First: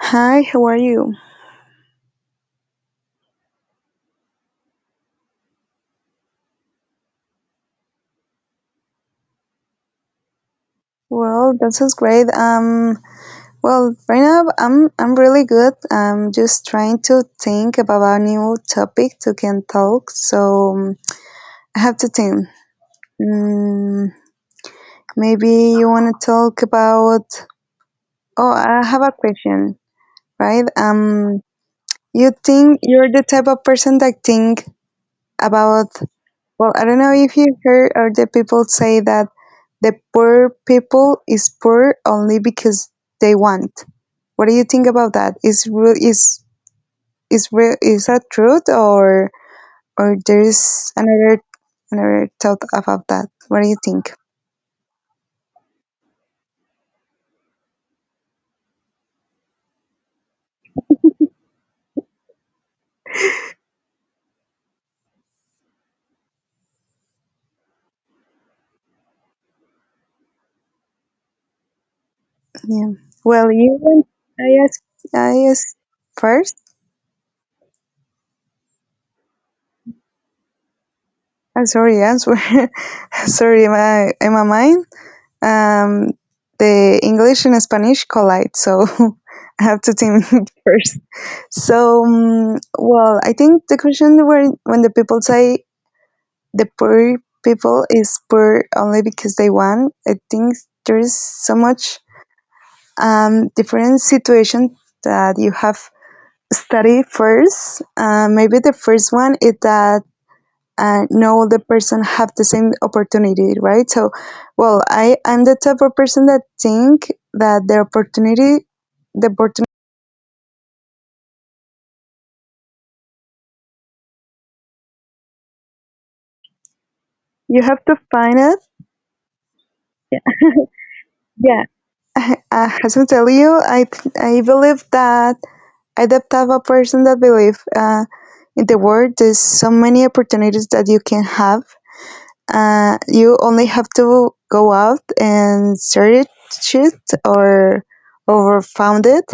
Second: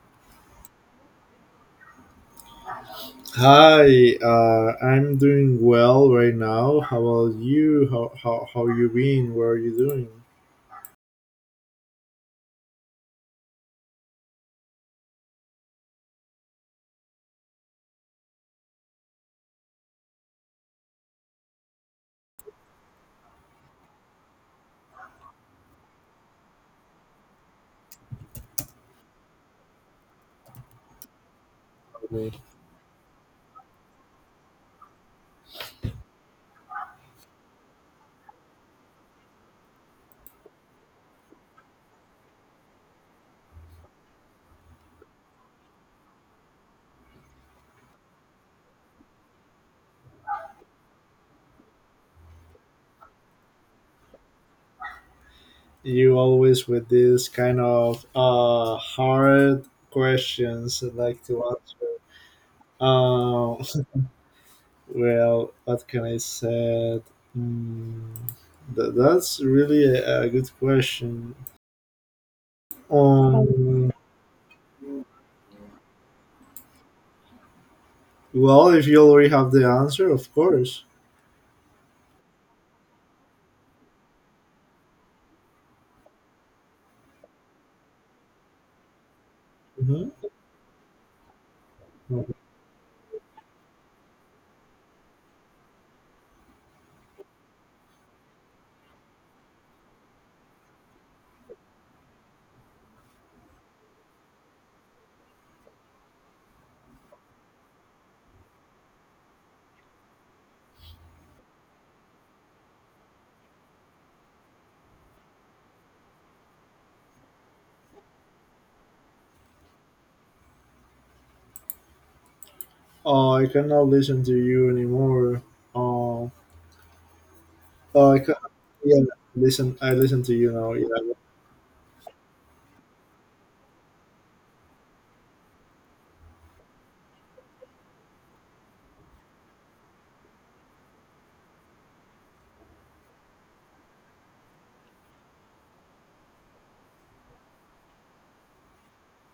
Hi, how are you? Hi, I'm doing well right now. How about you? How you been? What are you doing? Well, that sounds great. Well, right now I'm really good. I'm just trying to think about a new topic to can talk. So I have to think. Mm, maybe you want to talk about. Oh, I have a question. Right? You Okay. think you're the type of person that think about. Well, I don't know if you heard or the people say that the poor people is poor only because they want. What do you think about that? Is real is that truth or there's another thought about that? What do you think? You always with this kind of hard questions I like to ask. Um, well, what can I say? Mm, that's really a good question. Yeah. Well, you Um, want I ask I ask first. well, if you already have the answer, of course. I'm sorry, answer. Sorry, my am I mind? Um, the English and Spanish collide, so I have to Mhm. think first. Well, I think the question where when the people say the poor people is poor only because they want, I think there is so much different situation that you have study first. Maybe the first one is that and no other person have the same opportunity, right? So, well, I'm the type of person that think that the opportunity I cannot listen to you anymore. Uh, you have to I can, find it. yeah, listen. I listen to you now. Yeah, Yeah, as I tell you, I believe that I the type of person that believe in the world. There's so many opportunities that you can have. You only have to go out and search it or found it,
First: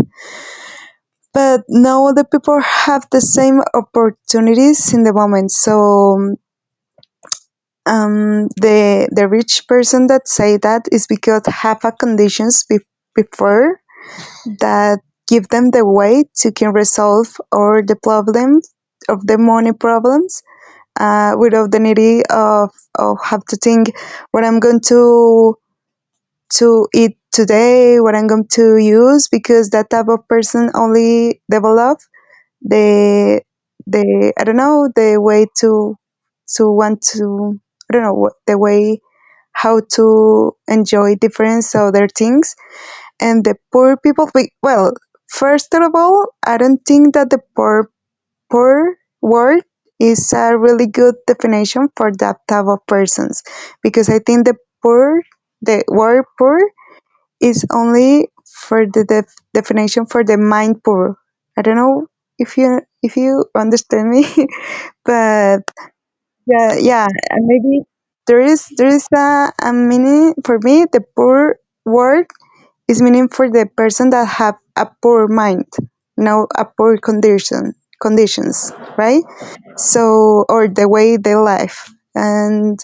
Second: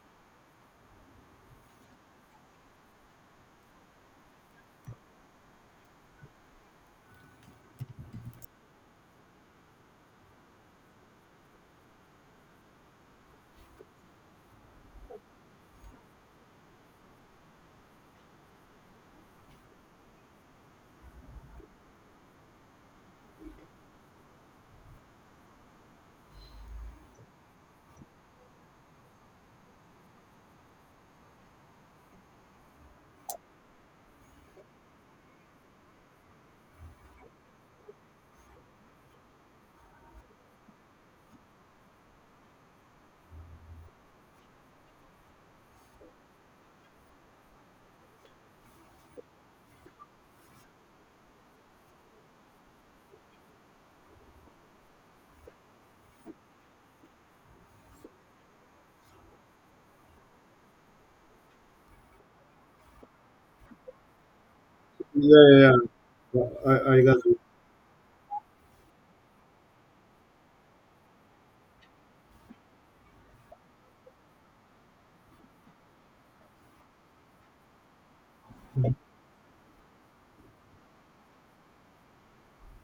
but now other people have the same opportunities in the moment, so the rich person that say that is because have a conditions before that give them the way to can resolve all the problems of the money problems, without the need of, of have to think what I'm going to eat today, what I'm going to use, because that type of person only develop the I don't know the way to want to. I don't know what the way, how to enjoy different other things. And the poor people we, well, first of all I don't think that the poor word is a really good definition for that type of persons, because I think the poor the word poor is only for the definition for the mind poor. I don't know if you understand me, yeah, but yeah, yeah. Yeah, I yeah, got you. and maybe there is a meaning for me. The poor word is meaning for the person that have a poor mind, no a poor condition conditions, right? So, or the way they live, and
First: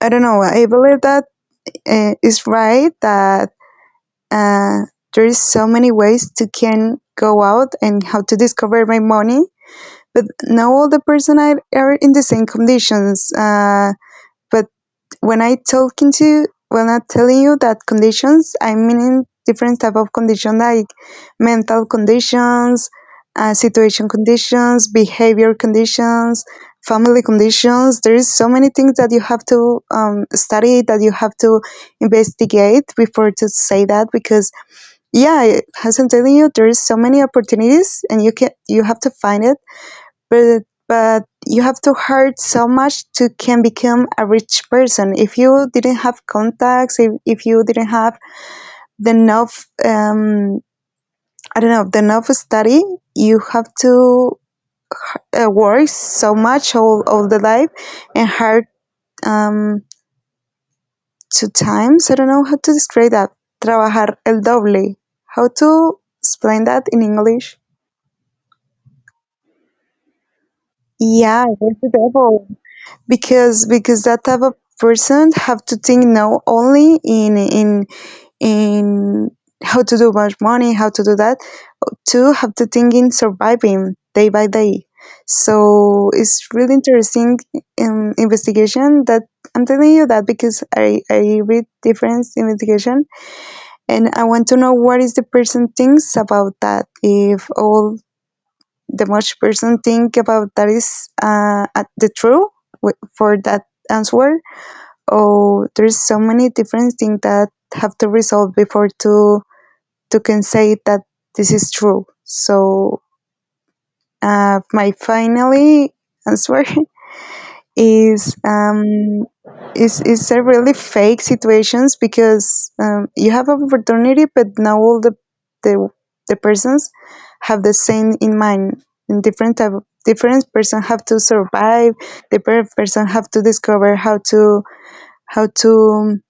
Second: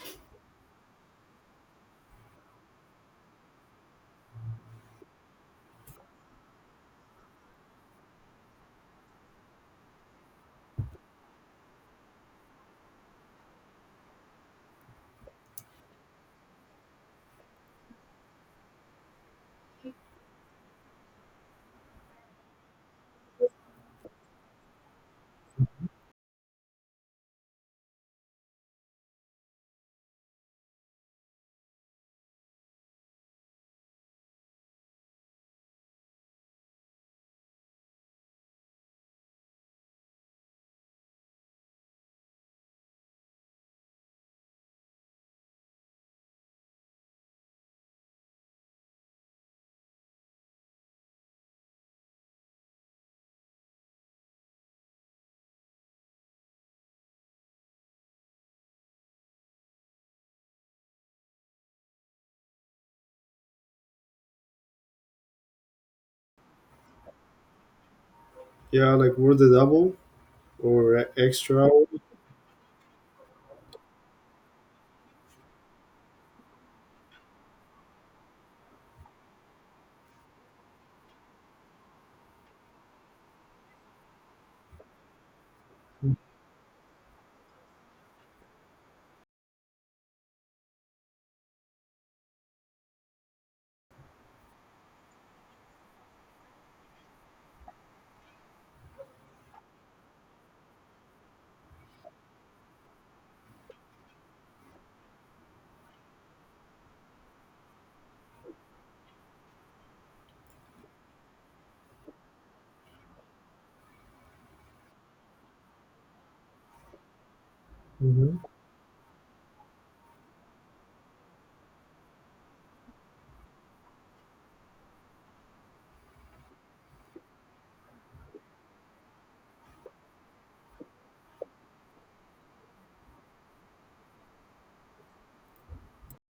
I don't know. I believe that is right that. Uh, there is so many ways to can go out and how to discover my money, but not all the person are in the same conditions. But when I talking to, when I telling you that conditions, I mean different type of condition like mental conditions, situation conditions, behavior conditions, family conditions. There is so many things that you have to study, that you have to investigate before to say that, because yeah, as I'm telling you, there's so many opportunities, and you have to find it, but you have to hurt so much to can become a rich person. If you didn't have contacts, if you didn't have the enough, I don't know, the enough study, you have to work so much all the life and hard um, two times. I don't know how to describe that. Trabajar el doble. How to explain that in English? Yeah, like we're the double or Yeah, extra. that's the devil. Because that type of person have to think now only in in how to do much money, how to do that. Two have to think in surviving day by day. So it's really interesting investigation that I'm telling you that, because I read different investigation and I want to know what is the person thinks about that, if all the most person think about that is at the true for that answer, or there's so many different things that have to resolve before to can say that this is true. So my finally answer is Mm-hmm. um is a really fake situations, because you have an opportunity but now all the the persons have the same in mind, and different type of, different person have to survive. The person have to discover how to how to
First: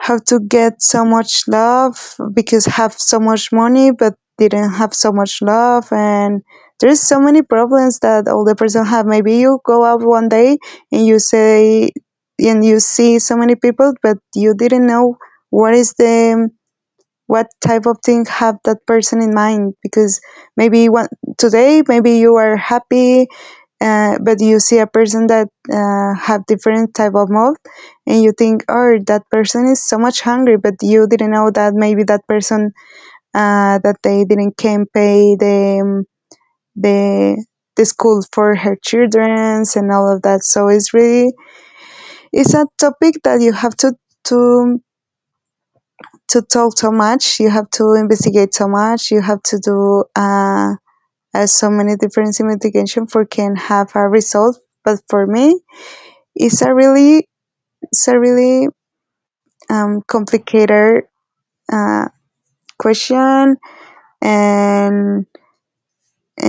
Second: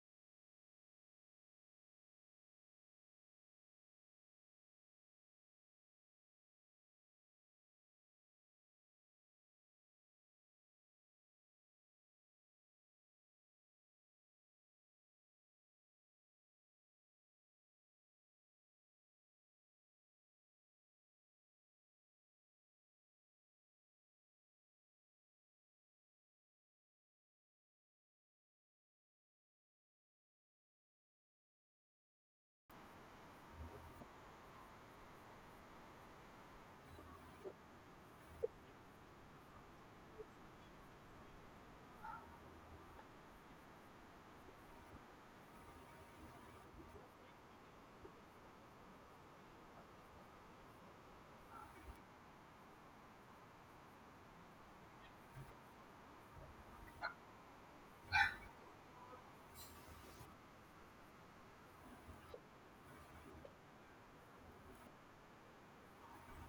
how to get so much love, because have so much money but didn't have so much love. And there's so many problems that older person have. Maybe you go out one day and you say and you see so many people but you didn't know what is the what type of thing have that person in mind, because maybe one today maybe you are happy, but you see a person that have different type of mood, and you think oh that person is so much hungry but you didn't know that maybe that person that they didn't can pay the the the school for her childrens and all of that. So it's really, it's a topic that you have to to talk so much. You have to investigate so much. You have to do so many different investigation for can have a result. But for me, it's a really, it's a really complicated uh, question, and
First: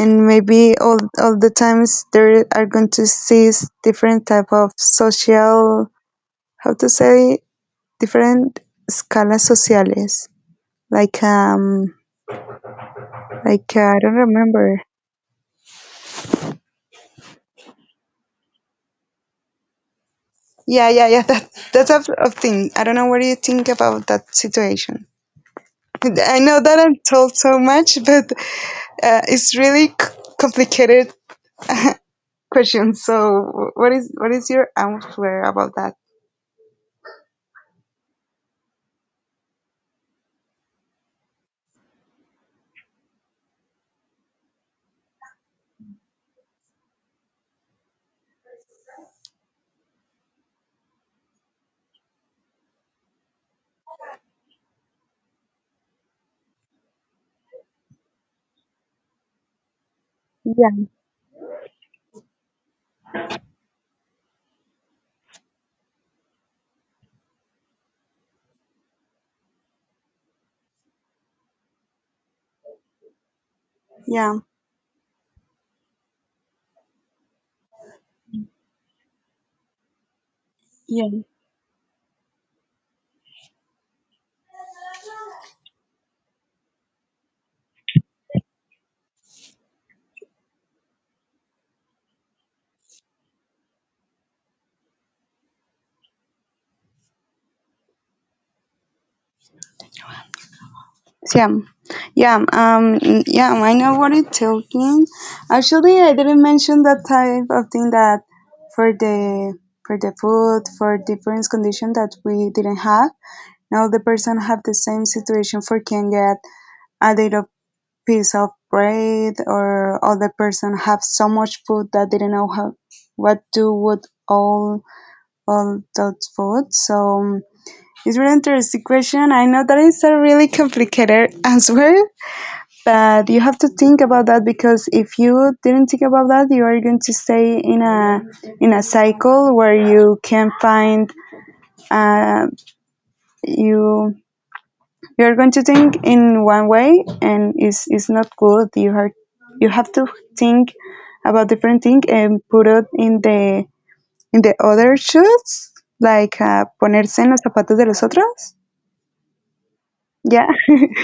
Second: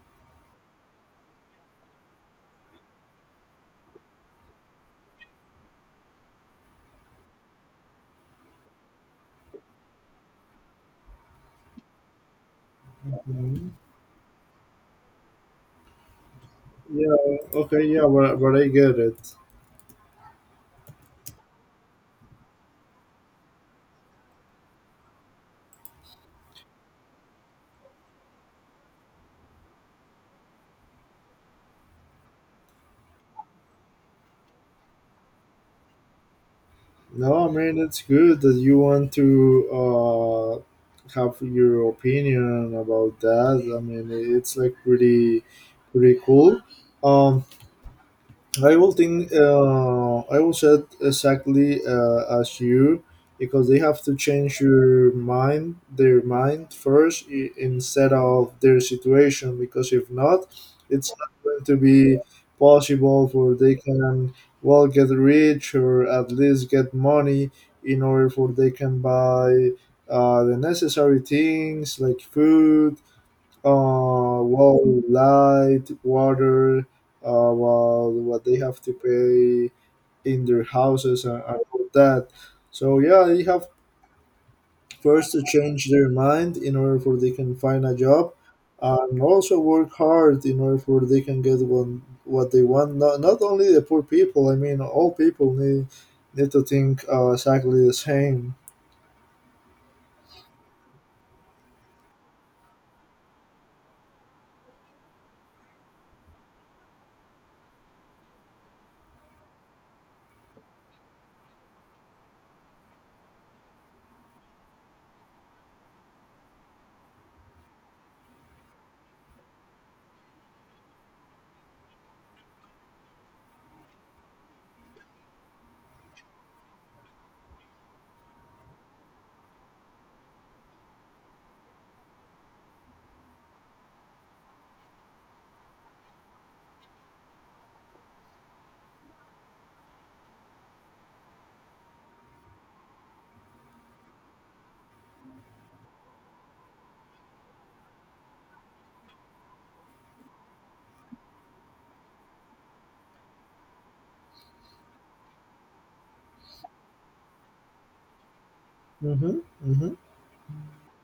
maybe all the times there are going to see different type of social, how to say, different escalas sociales. Like um, Hmm. like I don't remember. Yeah. Okay. Yeah, but I get it. Yeah, yeah, yeah, That that's a thing. I don't know what do you think about that situation. I know that I'm told so much, but it's really c- complicated question. So, what is your answer about that? No, I mean it's good that you want to uh have your opinion about that. I mean it's like pretty cool. Um, I will think. I will said exactly as you, because they have to change your mind, their mind first, instead of their situation. Because if not, Yeah, it's not going to be possible for they can well get rich or at least get money in order for they can buy the necessary things like food, yeah, well, light, water, well, what they have to pay in their yeah, houses and all that. So yeah, they have first to change their mind in order for they can find a job, and also work hard in order for they can get one what they want. Not only the poor people. I mean, all people need to think exactly the same. yeah, yeah. Yeah. I know what it talking. Actually, I didn't mention that type of thing that for the food for different condition that we didn't have. Now the person have the same situation for can get a little piece of bread, or other person have so much food that they don't know how what do with all that food. So it's really interesting question. I know that is a really complicated answer, but you have to think about that, because if you didn't think about that, you are going to stay in a cycle where you can find uh, you you're going to think in one way and it's not good. You have to think about different thing and put it in the other shoes, like ponerse en los zapatos de los otros. Mm-hmm, mm-hmm, Yeah,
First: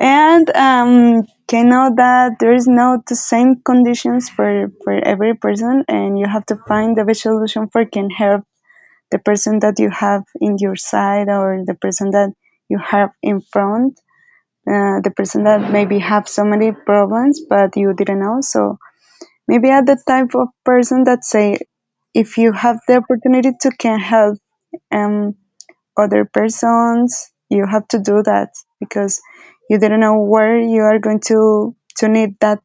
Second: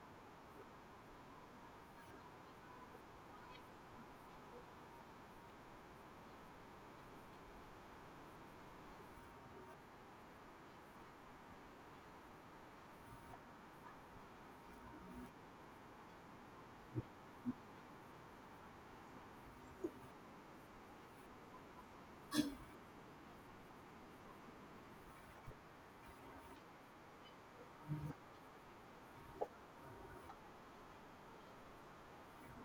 and can know that there is not the same conditions for every person, and you have to find the best solution for can help the person that you have in your side, or the person that you have in front, the person that maybe have so many problems but you didn't know. So maybe are the type of person that say, if you have the opportunity to can help um, other persons you have to do that, because you didn't know where you are going to need that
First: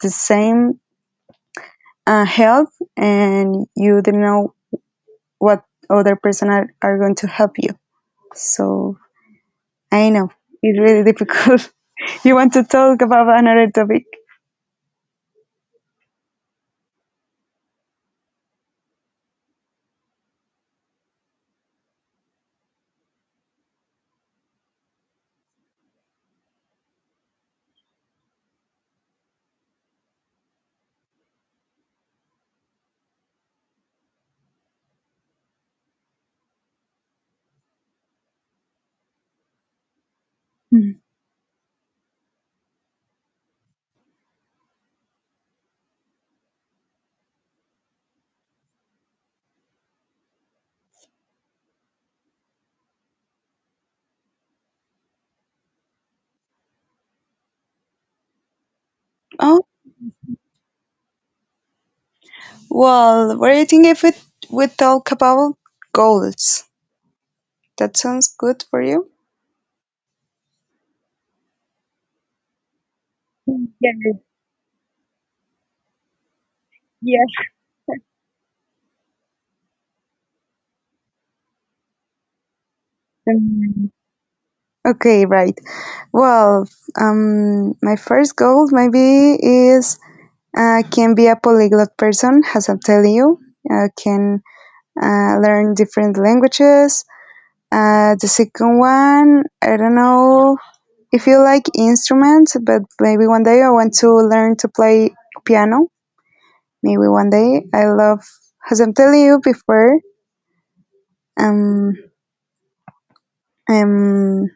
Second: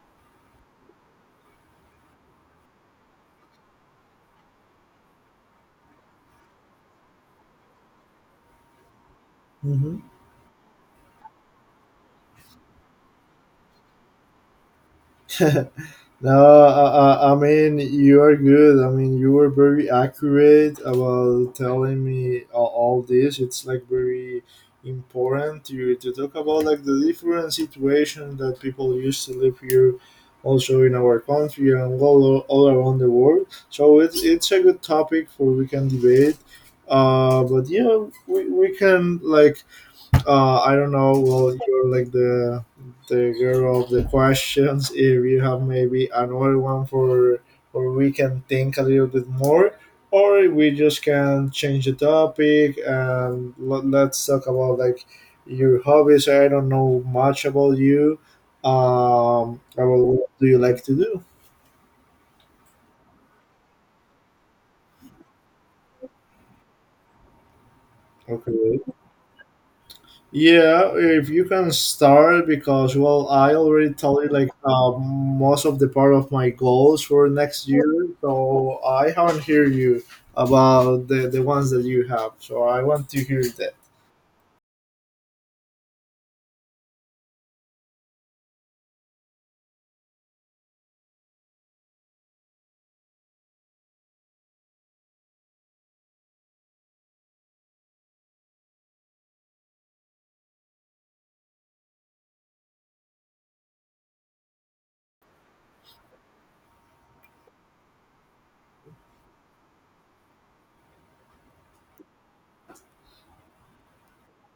the same help. And you didn't know what other person are going to help you. So mm-hmm. I know it's really difficult. You want to talk about another topic? No, I mean, you are good. I mean, you were very accurate about telling me all this. It's like very important to talk about like the different situation that people used to live here, also in our country and all around the world. So it's a good topic for we can debate. But yeah, we can like I don't Mm. know. Well, you're like the girl of the questions. If you have maybe another one for or we can think a little bit more, or we just can change the topic and let's talk about like your hobbies. I don't know much about you. Oh, About what do you like to do? well, what do you think if it, we talk about goals? That sounds good for Okay. you? Yeah, if you can start because well, I already told you like most of the part of my goals for next year, so I haven't heard you about the ones that you have. So I want to hear that. Okay, right. Well, my first goal maybe is can be a polyglot person, as I'm telling you. I can learn different languages. The second one, I don't know if you like instruments, but maybe one day I want to learn to play piano. Maybe one day I love, as I'm telling you before, Um, um,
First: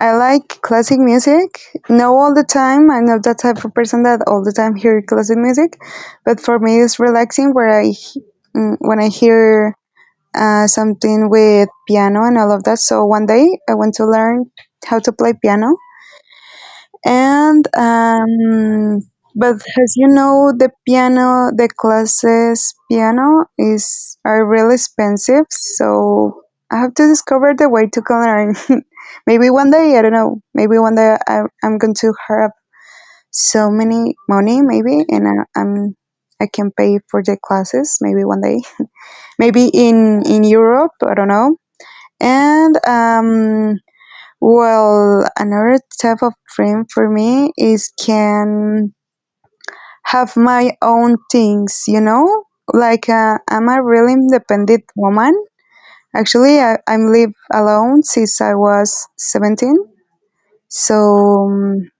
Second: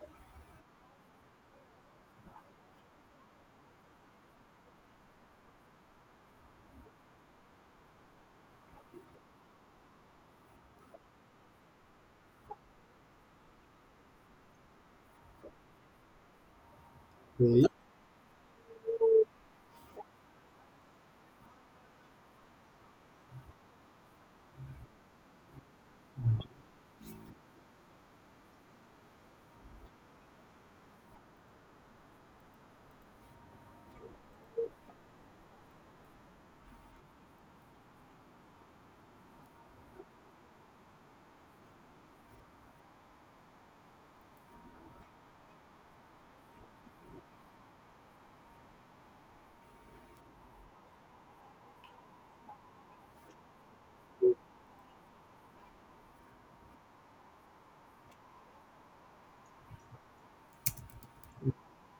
I like classic music. No, all the time. I'm not that type of person that all the time hear classic music, but for me, it's relaxing. Where I he- mm, when I hear something with piano and all of that. So one day I want to learn how to play piano, Okay. and but as you know the piano the classes piano is are really expensive, so I have to discover the way to can learn. Maybe one day I don't know, maybe one day I'm going to have so many money maybe, and I'm I can pay for the classes maybe one day, maybe in europe I don't know. And well, another type of dream for me is can have my own things, you know? Like I'm a really independent woman. Actually, I'm live alone since I was 17. So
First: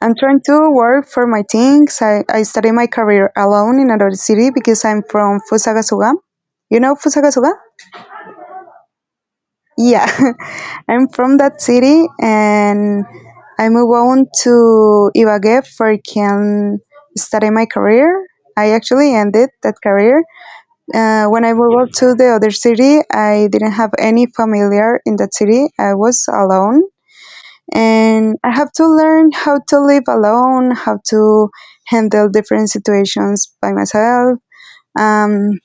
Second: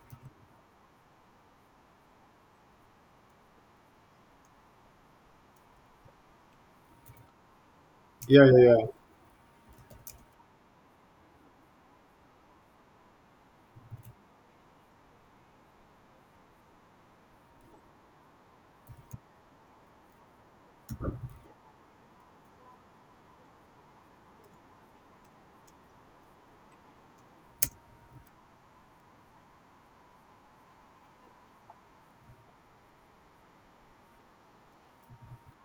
I'm trying to work for my things. I started my career alone in another city because I'm from Fusagasugá. You know Fusagasugá? Yeah, yeah, yeah. Yeah. I'm from that city and I move on to Ibagué for I can study my career. I actually ended that career. When I moved on to the other city, I didn't have any familiar in that city. I was alone and I have to learn how to live alone, how to handle different situations by myself. Um,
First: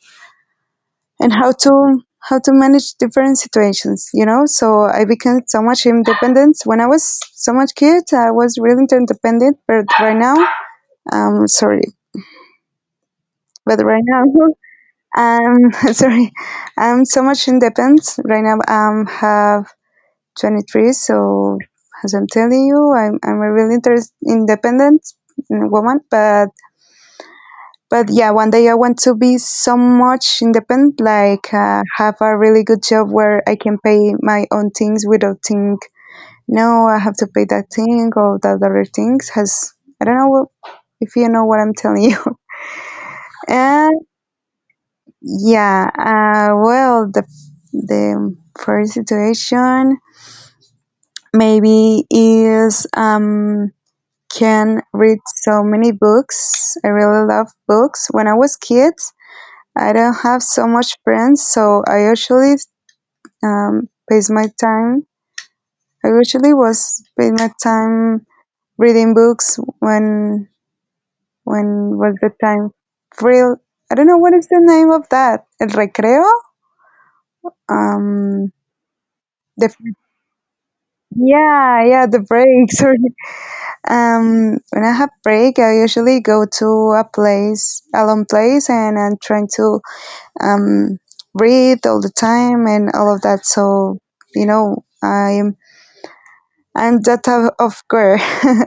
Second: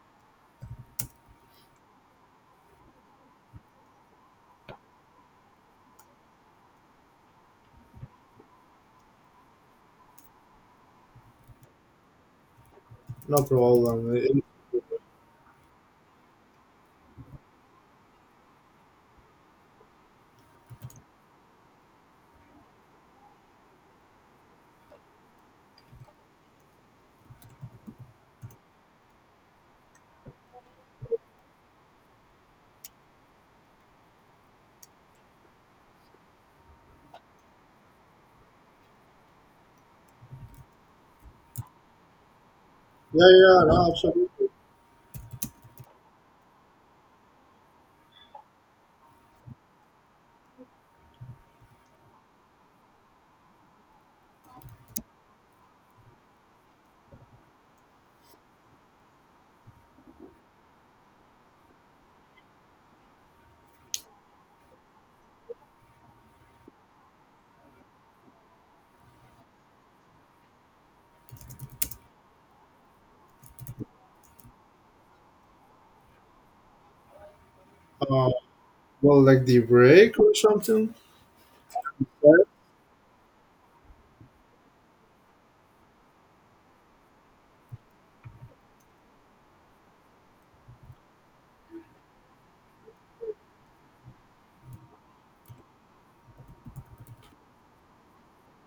and how to manage different situations, you know, so I became so much independent. When I was so much kid, I was really independent, but right now. Sorry. No But right problem. now It- um sorry, I'm so much independent right now. Have 23, so as I'm telling you, I'm a really independent woman, but yeah, one day I want to be so much independent, like have a really good job where I can pay my own things without think, no, I have to pay that thing or that other things. Has, I don't know if you know what I'm telling you. yeah, yeah, no, And absolutely. yeah, well, the first situation maybe is can read so many books. I really love books. When I was kid, I don't have so much friends, so I usually pass my time. I usually was pass my time reading books when was the time real. I don't know what is the name of that. El recreo. Uh, Um, well, like the the break or something. yeah, the Right? break. Sorry. When I have break, I usually go to a place, a long place, and I'm trying to um, breathe all the time and all of that. So you know, I'm that type of girl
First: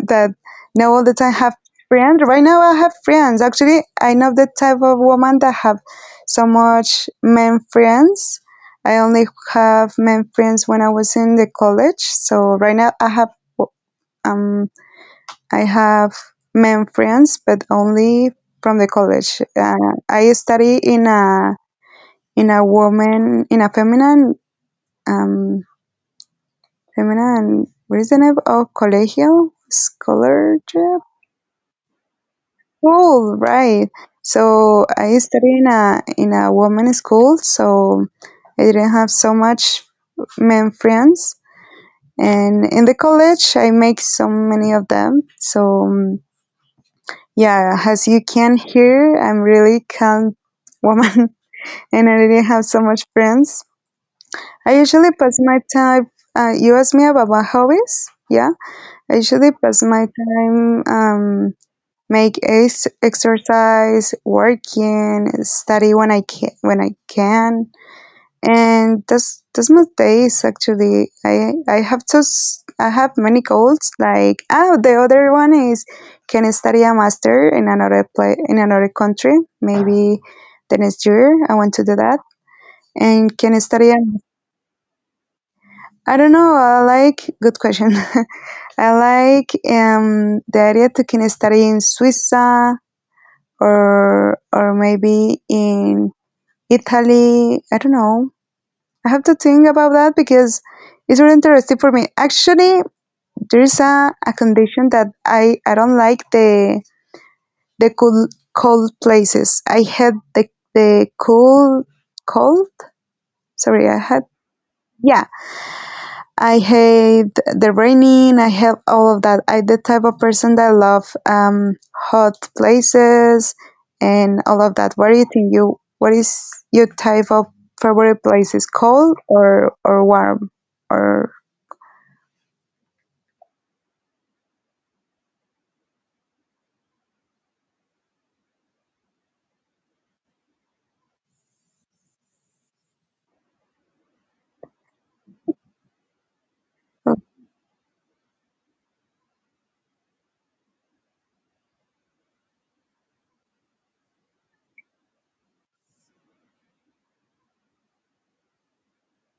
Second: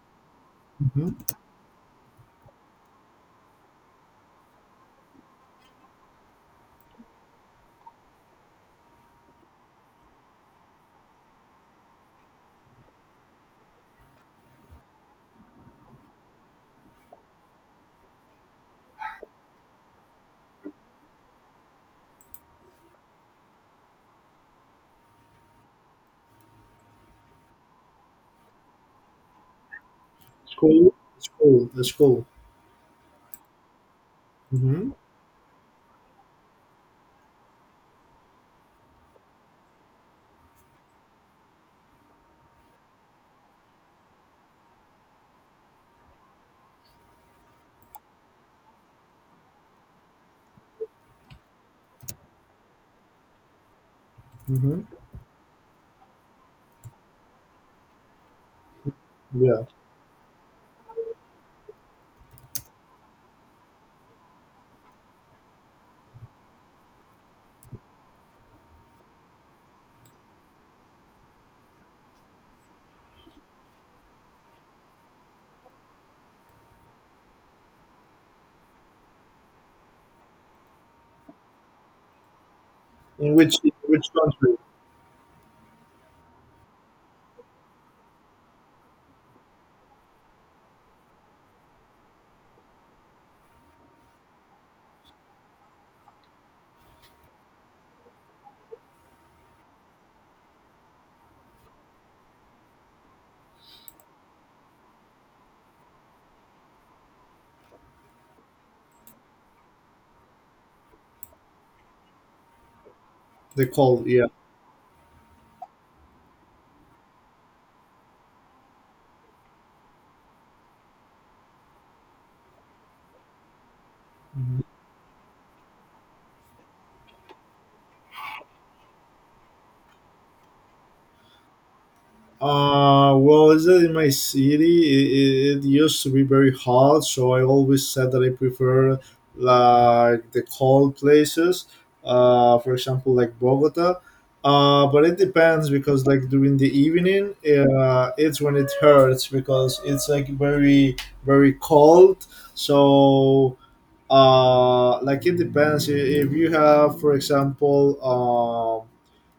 that know all the Mm-hmm. time have friends. Right now, I have friends. Actually, I know the type of woman that have so much men friends. I only have men friends when I was in the college. So right now, um I have men friends, but only from the college. I study in a woman in a feminine um feminine reasonable or collegial School, scholarship school, the school. role, right? So Mm-hmm. I studied in a woman's school. So I didn't have so much men friends, and in the college I make so many of them. So yeah, as you can hear, I'm really calm woman and I didn't have so much friends. I Mm-hmm. usually pass my time, you asked me about my hobbies? Yeah. I usually Yeah. pass my time, make exercise, working, study when I can, when I can. And that's my days actually. I have to, I have many goals like, oh, the other one is can I study a master in another play in another country? Maybe the next year I want to do that. And can I In study, which country? I don't know. I like good question. I like the idea to can study in Suiza or maybe in Italy. I don't know. I have to think about that because it's really interesting for me. Actually, there's a condition that I don't like the cold places. I had the cold. The Sorry, I cold. had, Yeah. yeah, I hate the raining. I hate all of that. I'm the type of person that love hot places and Mm-hmm. all of that. What do you think? You what is your type of favorite places? Cold or warm or Well, is that in my city? It used to be very hot, so I always said that I prefer like the cold places. For example, like Bogota. But it depends because like during the evening, it's when it hurts because it's like very cold. So like it depends if you have, for example,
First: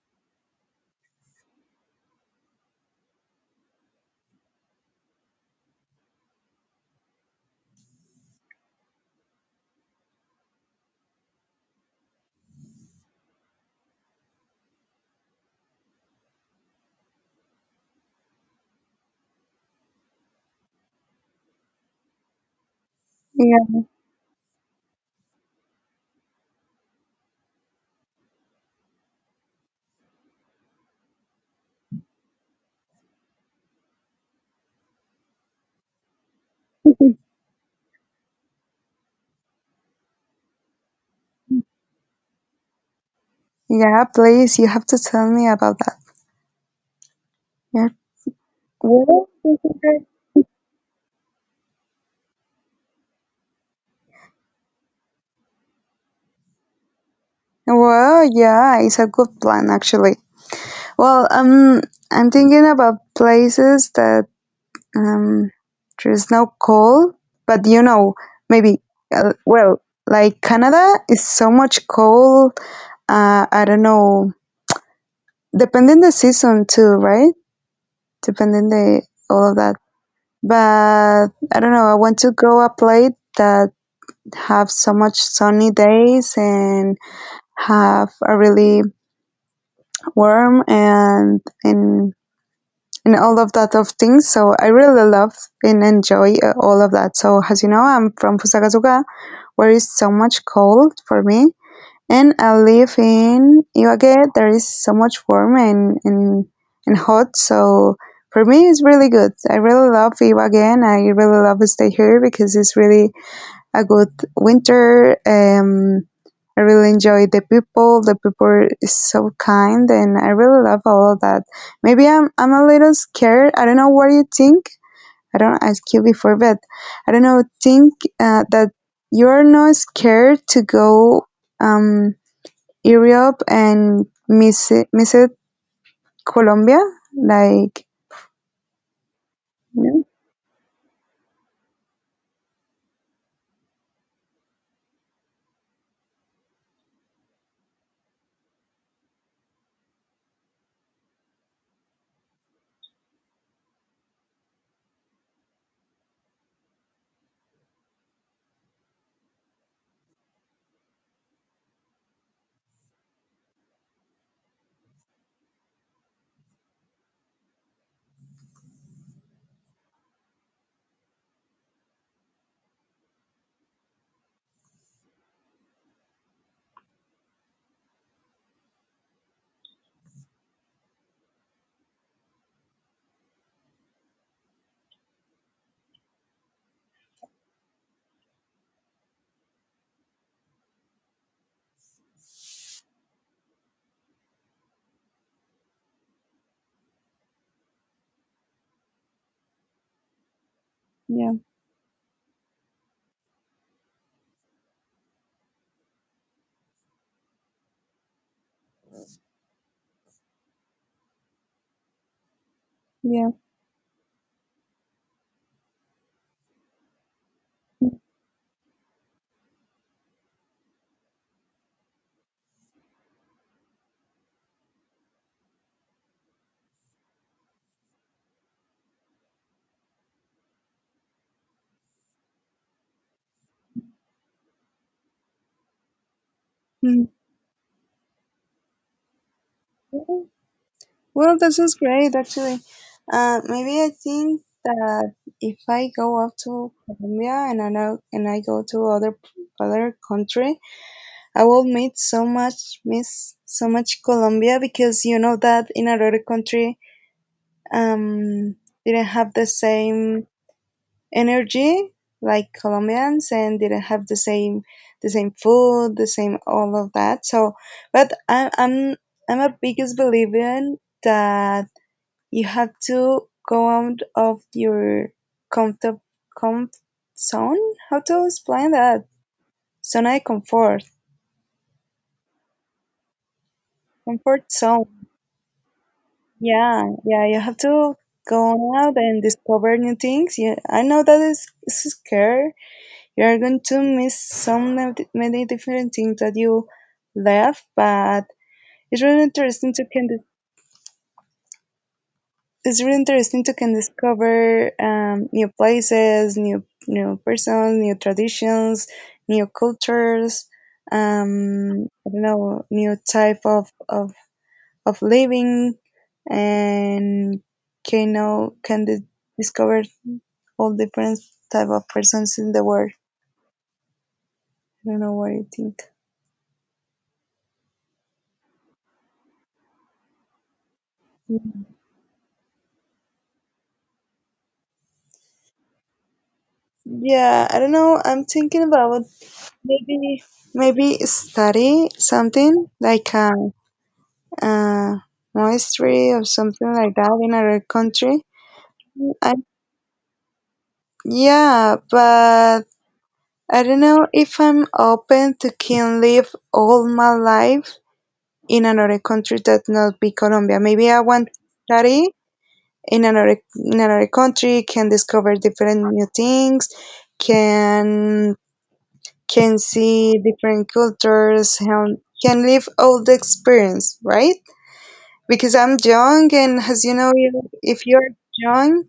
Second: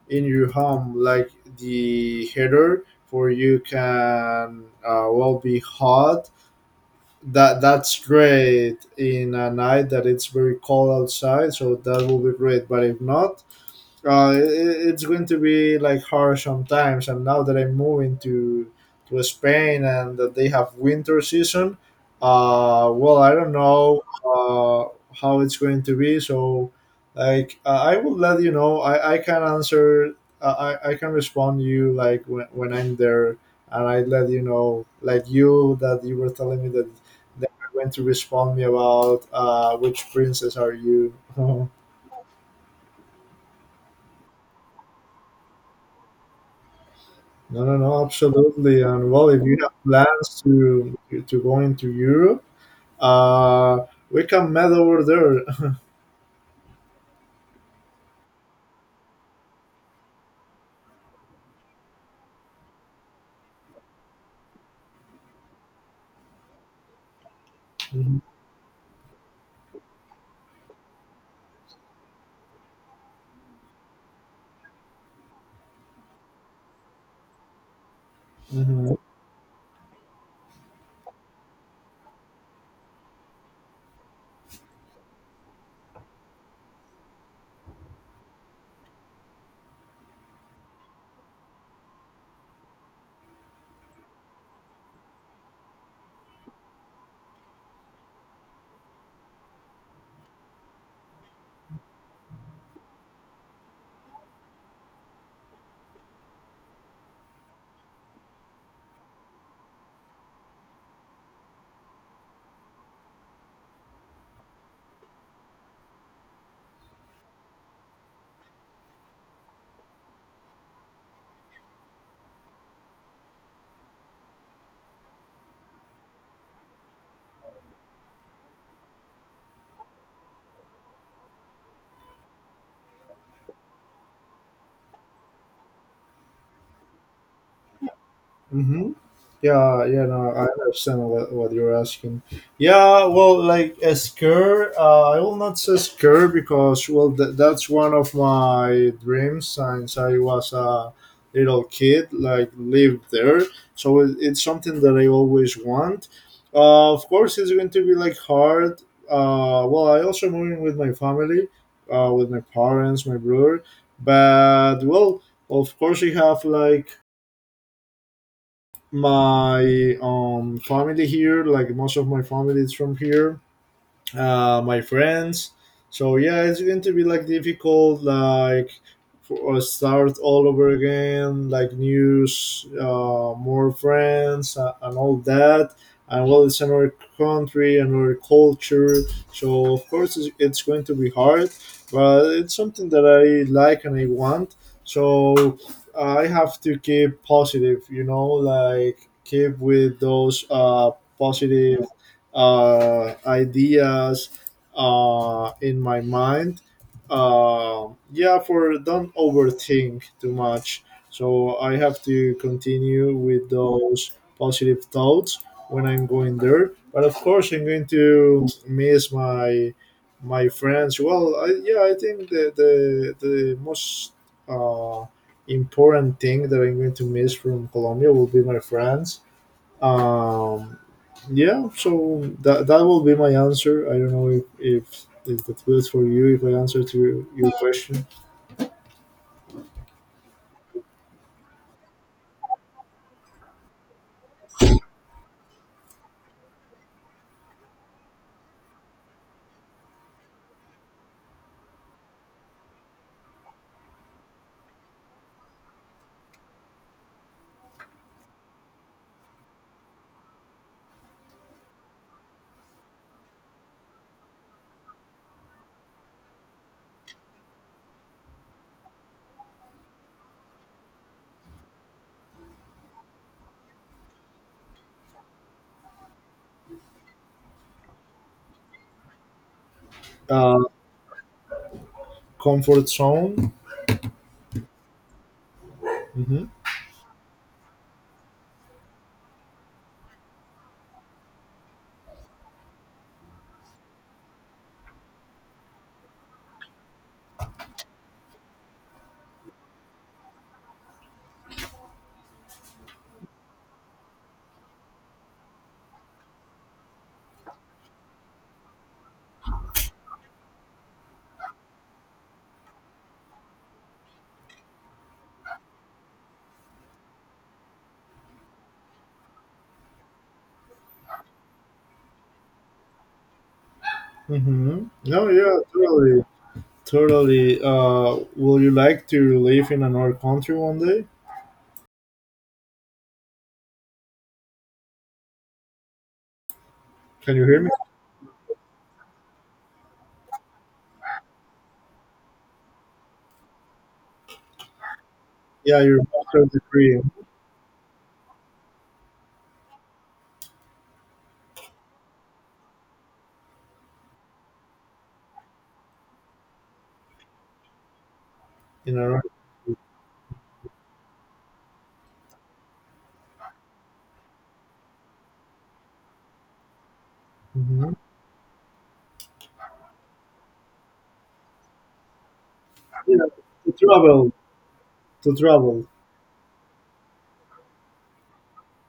in your home, like the heater for you can well be hot. That's great in a night that it's very cold outside, so that will be great. But if not, uh, it, it's going to be like harsh sometimes. And now that I'm moving to Spain and that they have winter season, well, I don't yeah, know how it's going to be. So, like, I will let you know. I can answer. I can respond you like when I'm there, and I let you know like you that you were telling me that. That you're going to respond me about which princess are you? yeah. Please, you have to tell me about that. No, no, Yeah. no, absolutely. Well, And well, if you have well, plans to go into Europe, uh, we can meet over there. yeah, it's a good plan actually. Well, I'm thinking about places that Um, there's no cold, but you know, maybe, well, like Canada is so much cold. I don't know, depending the season too, right? Depending Hmm. the all of that. But I don't know. I want to go a place that have so much sunny days and have a really warm and and all of that of things. So I really love and enjoy all of that. So as you know, I'm from Fusagasugá, where is so much cold for me and I live in Ibagué. There is so much warm and hot. So for me, it's really good. I really love Ibagué and I really love to stay here because it's really a good winter. I really enjoy the people. The people is so kind and I really love all of that. Maybe I'm a little scared. I don't know what you think. I don't ask you before, but I don't know. Think that you're not scared to go um, Europe and miss it, Colombia, like Hmm. Yeah, no, yeah, no, I understand what you're asking. Yeah, well, like a scare, I will not say scare because, well, that's one of my dreams since I was a little kid, like lived there. So it's something that I always want. Of course, it's going to be like hard. Well, I also moving with my family, with my parents, my brother, but well, of course, you have like my family here like most of my family is from here, my friends. So yeah, it's going to be like difficult, like for, start all over again, like news, more friends, and all that. And well, it's another country, another culture. So of course, it's going to be hard, but it's something that I like and I want. So I have to keep positive, you know, like keep with those yeah, positive ideas in my mind. Yeah, for don't overthink too much. So I have to continue yeah. with those positive thoughts when I'm going there. But of course, I'm going to miss my my friends. Well, I, yeah, I think the most uh, important thing that I'm going to miss from Colombia will be my friends, um, yeah, so that will be my answer. I don't know if that was for you, if I answer to Mhm. Your question. Well, this is great, actually. Maybe I think that if I go up to Colombia and I know, and I go to other country, I will meet so much, miss so much Colombia because you know that in another country um, didn't have the same energy like Colombians and didn't have the same food, the same all of that. So, but I'm a biggest believer in that you have to go out of your comfort comfort zone. How to explain that? Zone I Uh, comfort zone. comfort zone. Mm-hmm. Yeah, yeah. You have to go out and discover new things. Yeah, I know that is it's scary. You are going to miss so many, many different things that you left, but it's really interesting to can dis- it's really interesting to can discover, new places, new new persons, new traditions, new cultures, I don't know, new type of living, and can know can di- discover all different type of persons in the world. Mm-hmm. I don't know No, what you yeah, think. totally. Totally. Will you like to live in another country one day? Can you Yeah, I hear me? don't know. I'm thinking about maybe maybe study something like a, uh Yeah, you're mastery or part of the something like free that in another country. I, yeah, but I don't know if I'm open to can live all my life in in another another country that not be Colombia. Maybe I want to study in another country, can discover different new things, hmm can can see different cultures and can live all the yeah, to experience, travel. right? To Because I'm travel. young, and as you know, if you're young,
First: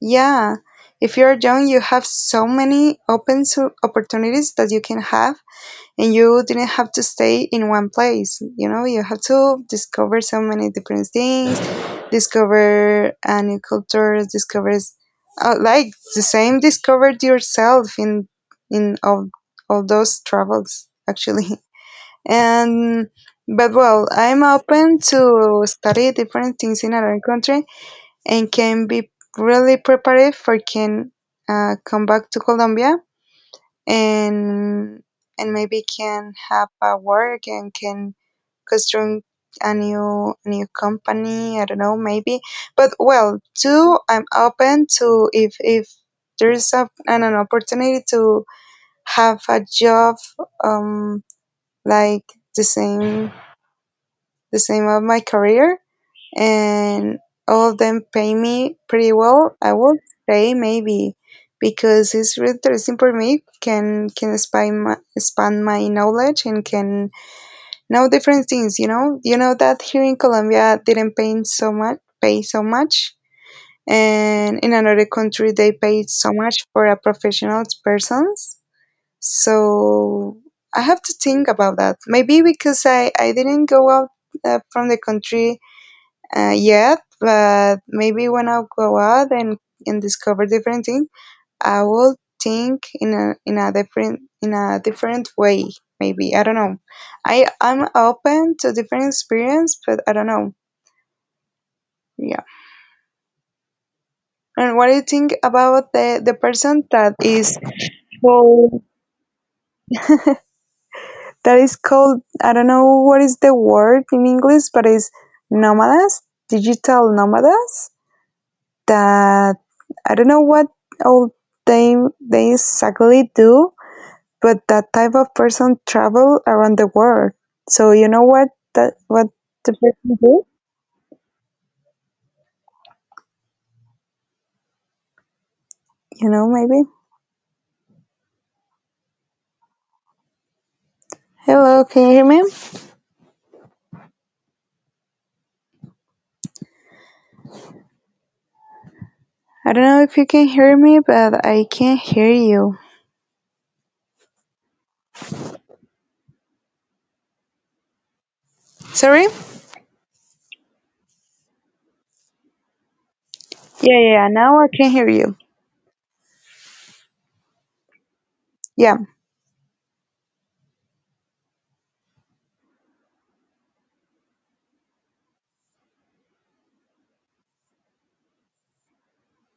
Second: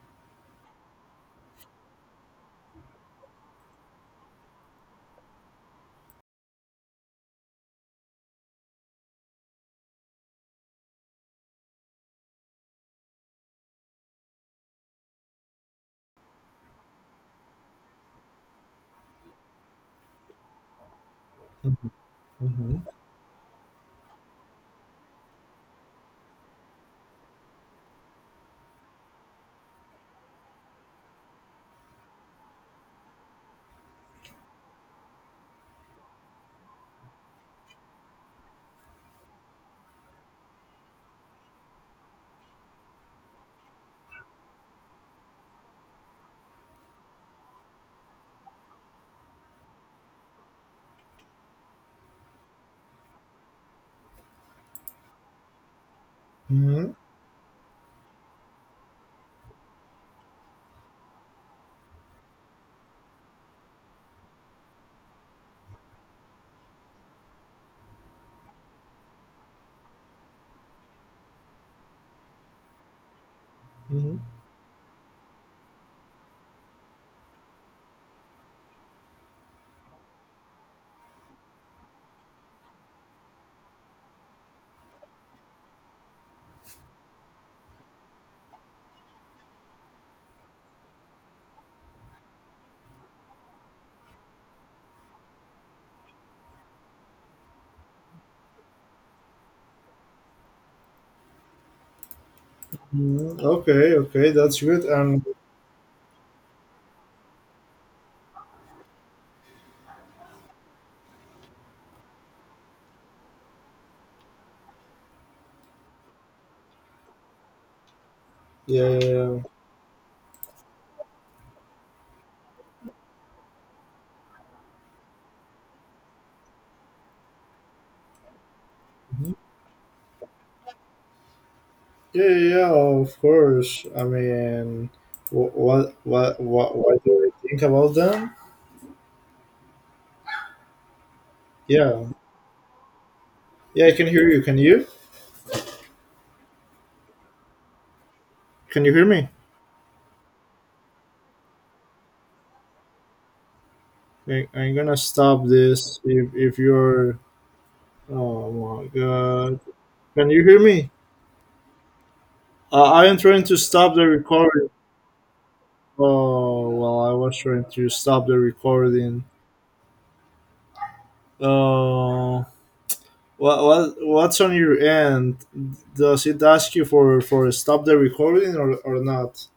yeah, if you're young, you have so many open opportunities that you can have and you didn't have to stay in one place. You know, you have to discover so many different things, discover a new culture, discovers, like the same, discovered yourself in in all, all those travels actually, Mm-hmm. and but well, I'm open to study different things in another country and can be really prepared for can come back to Colombia and and maybe can have a work and can construct a new company. I don't know, maybe. But well too, I'm open to if there's an opportunity to have a job, um like the same the same of my career Mm-hmm. and all of them pay me pretty well. I would say maybe because it's really interesting for me. Can expand my knowledge and can know different things. You know that here in Colombia didn't pay so much, Mm-hmm. and in another country they pay so much for a professional persons. So I have to think about that. Maybe because I didn't go out from the country. Yeah, but maybe when I go out and discover different things, I will think in a different way. Maybe I don't know. I'm open to different experience, but I don't know. Yeah. Mm-hmm. Okay, okay, that's And good. what do you And think about the person that is called that is called, I don't know what is the word in English, but is nomadas, digital nomadas? yeah, yeah, yeah. That, I don't know what all they exactly do, but that type of person travel around the world. So you know what that what Yeah, the person do? yeah, yeah, of course. I mean, You know maybe. what do I think about them? Hello, Yeah, can you hear me? yeah, I can hear you. Can you? Can you hear me? I don't know if you can hear me, but I can't hear you. I'm gonna stop this if you're. Oh my Sorry? god. Can you hear me? I am trying to stop the Yeah, now I recording. can hear you. Oh, well, I was trying to stop the Yeah. recording. Uh, what's on your end? Does it ask you for stop the recording or not?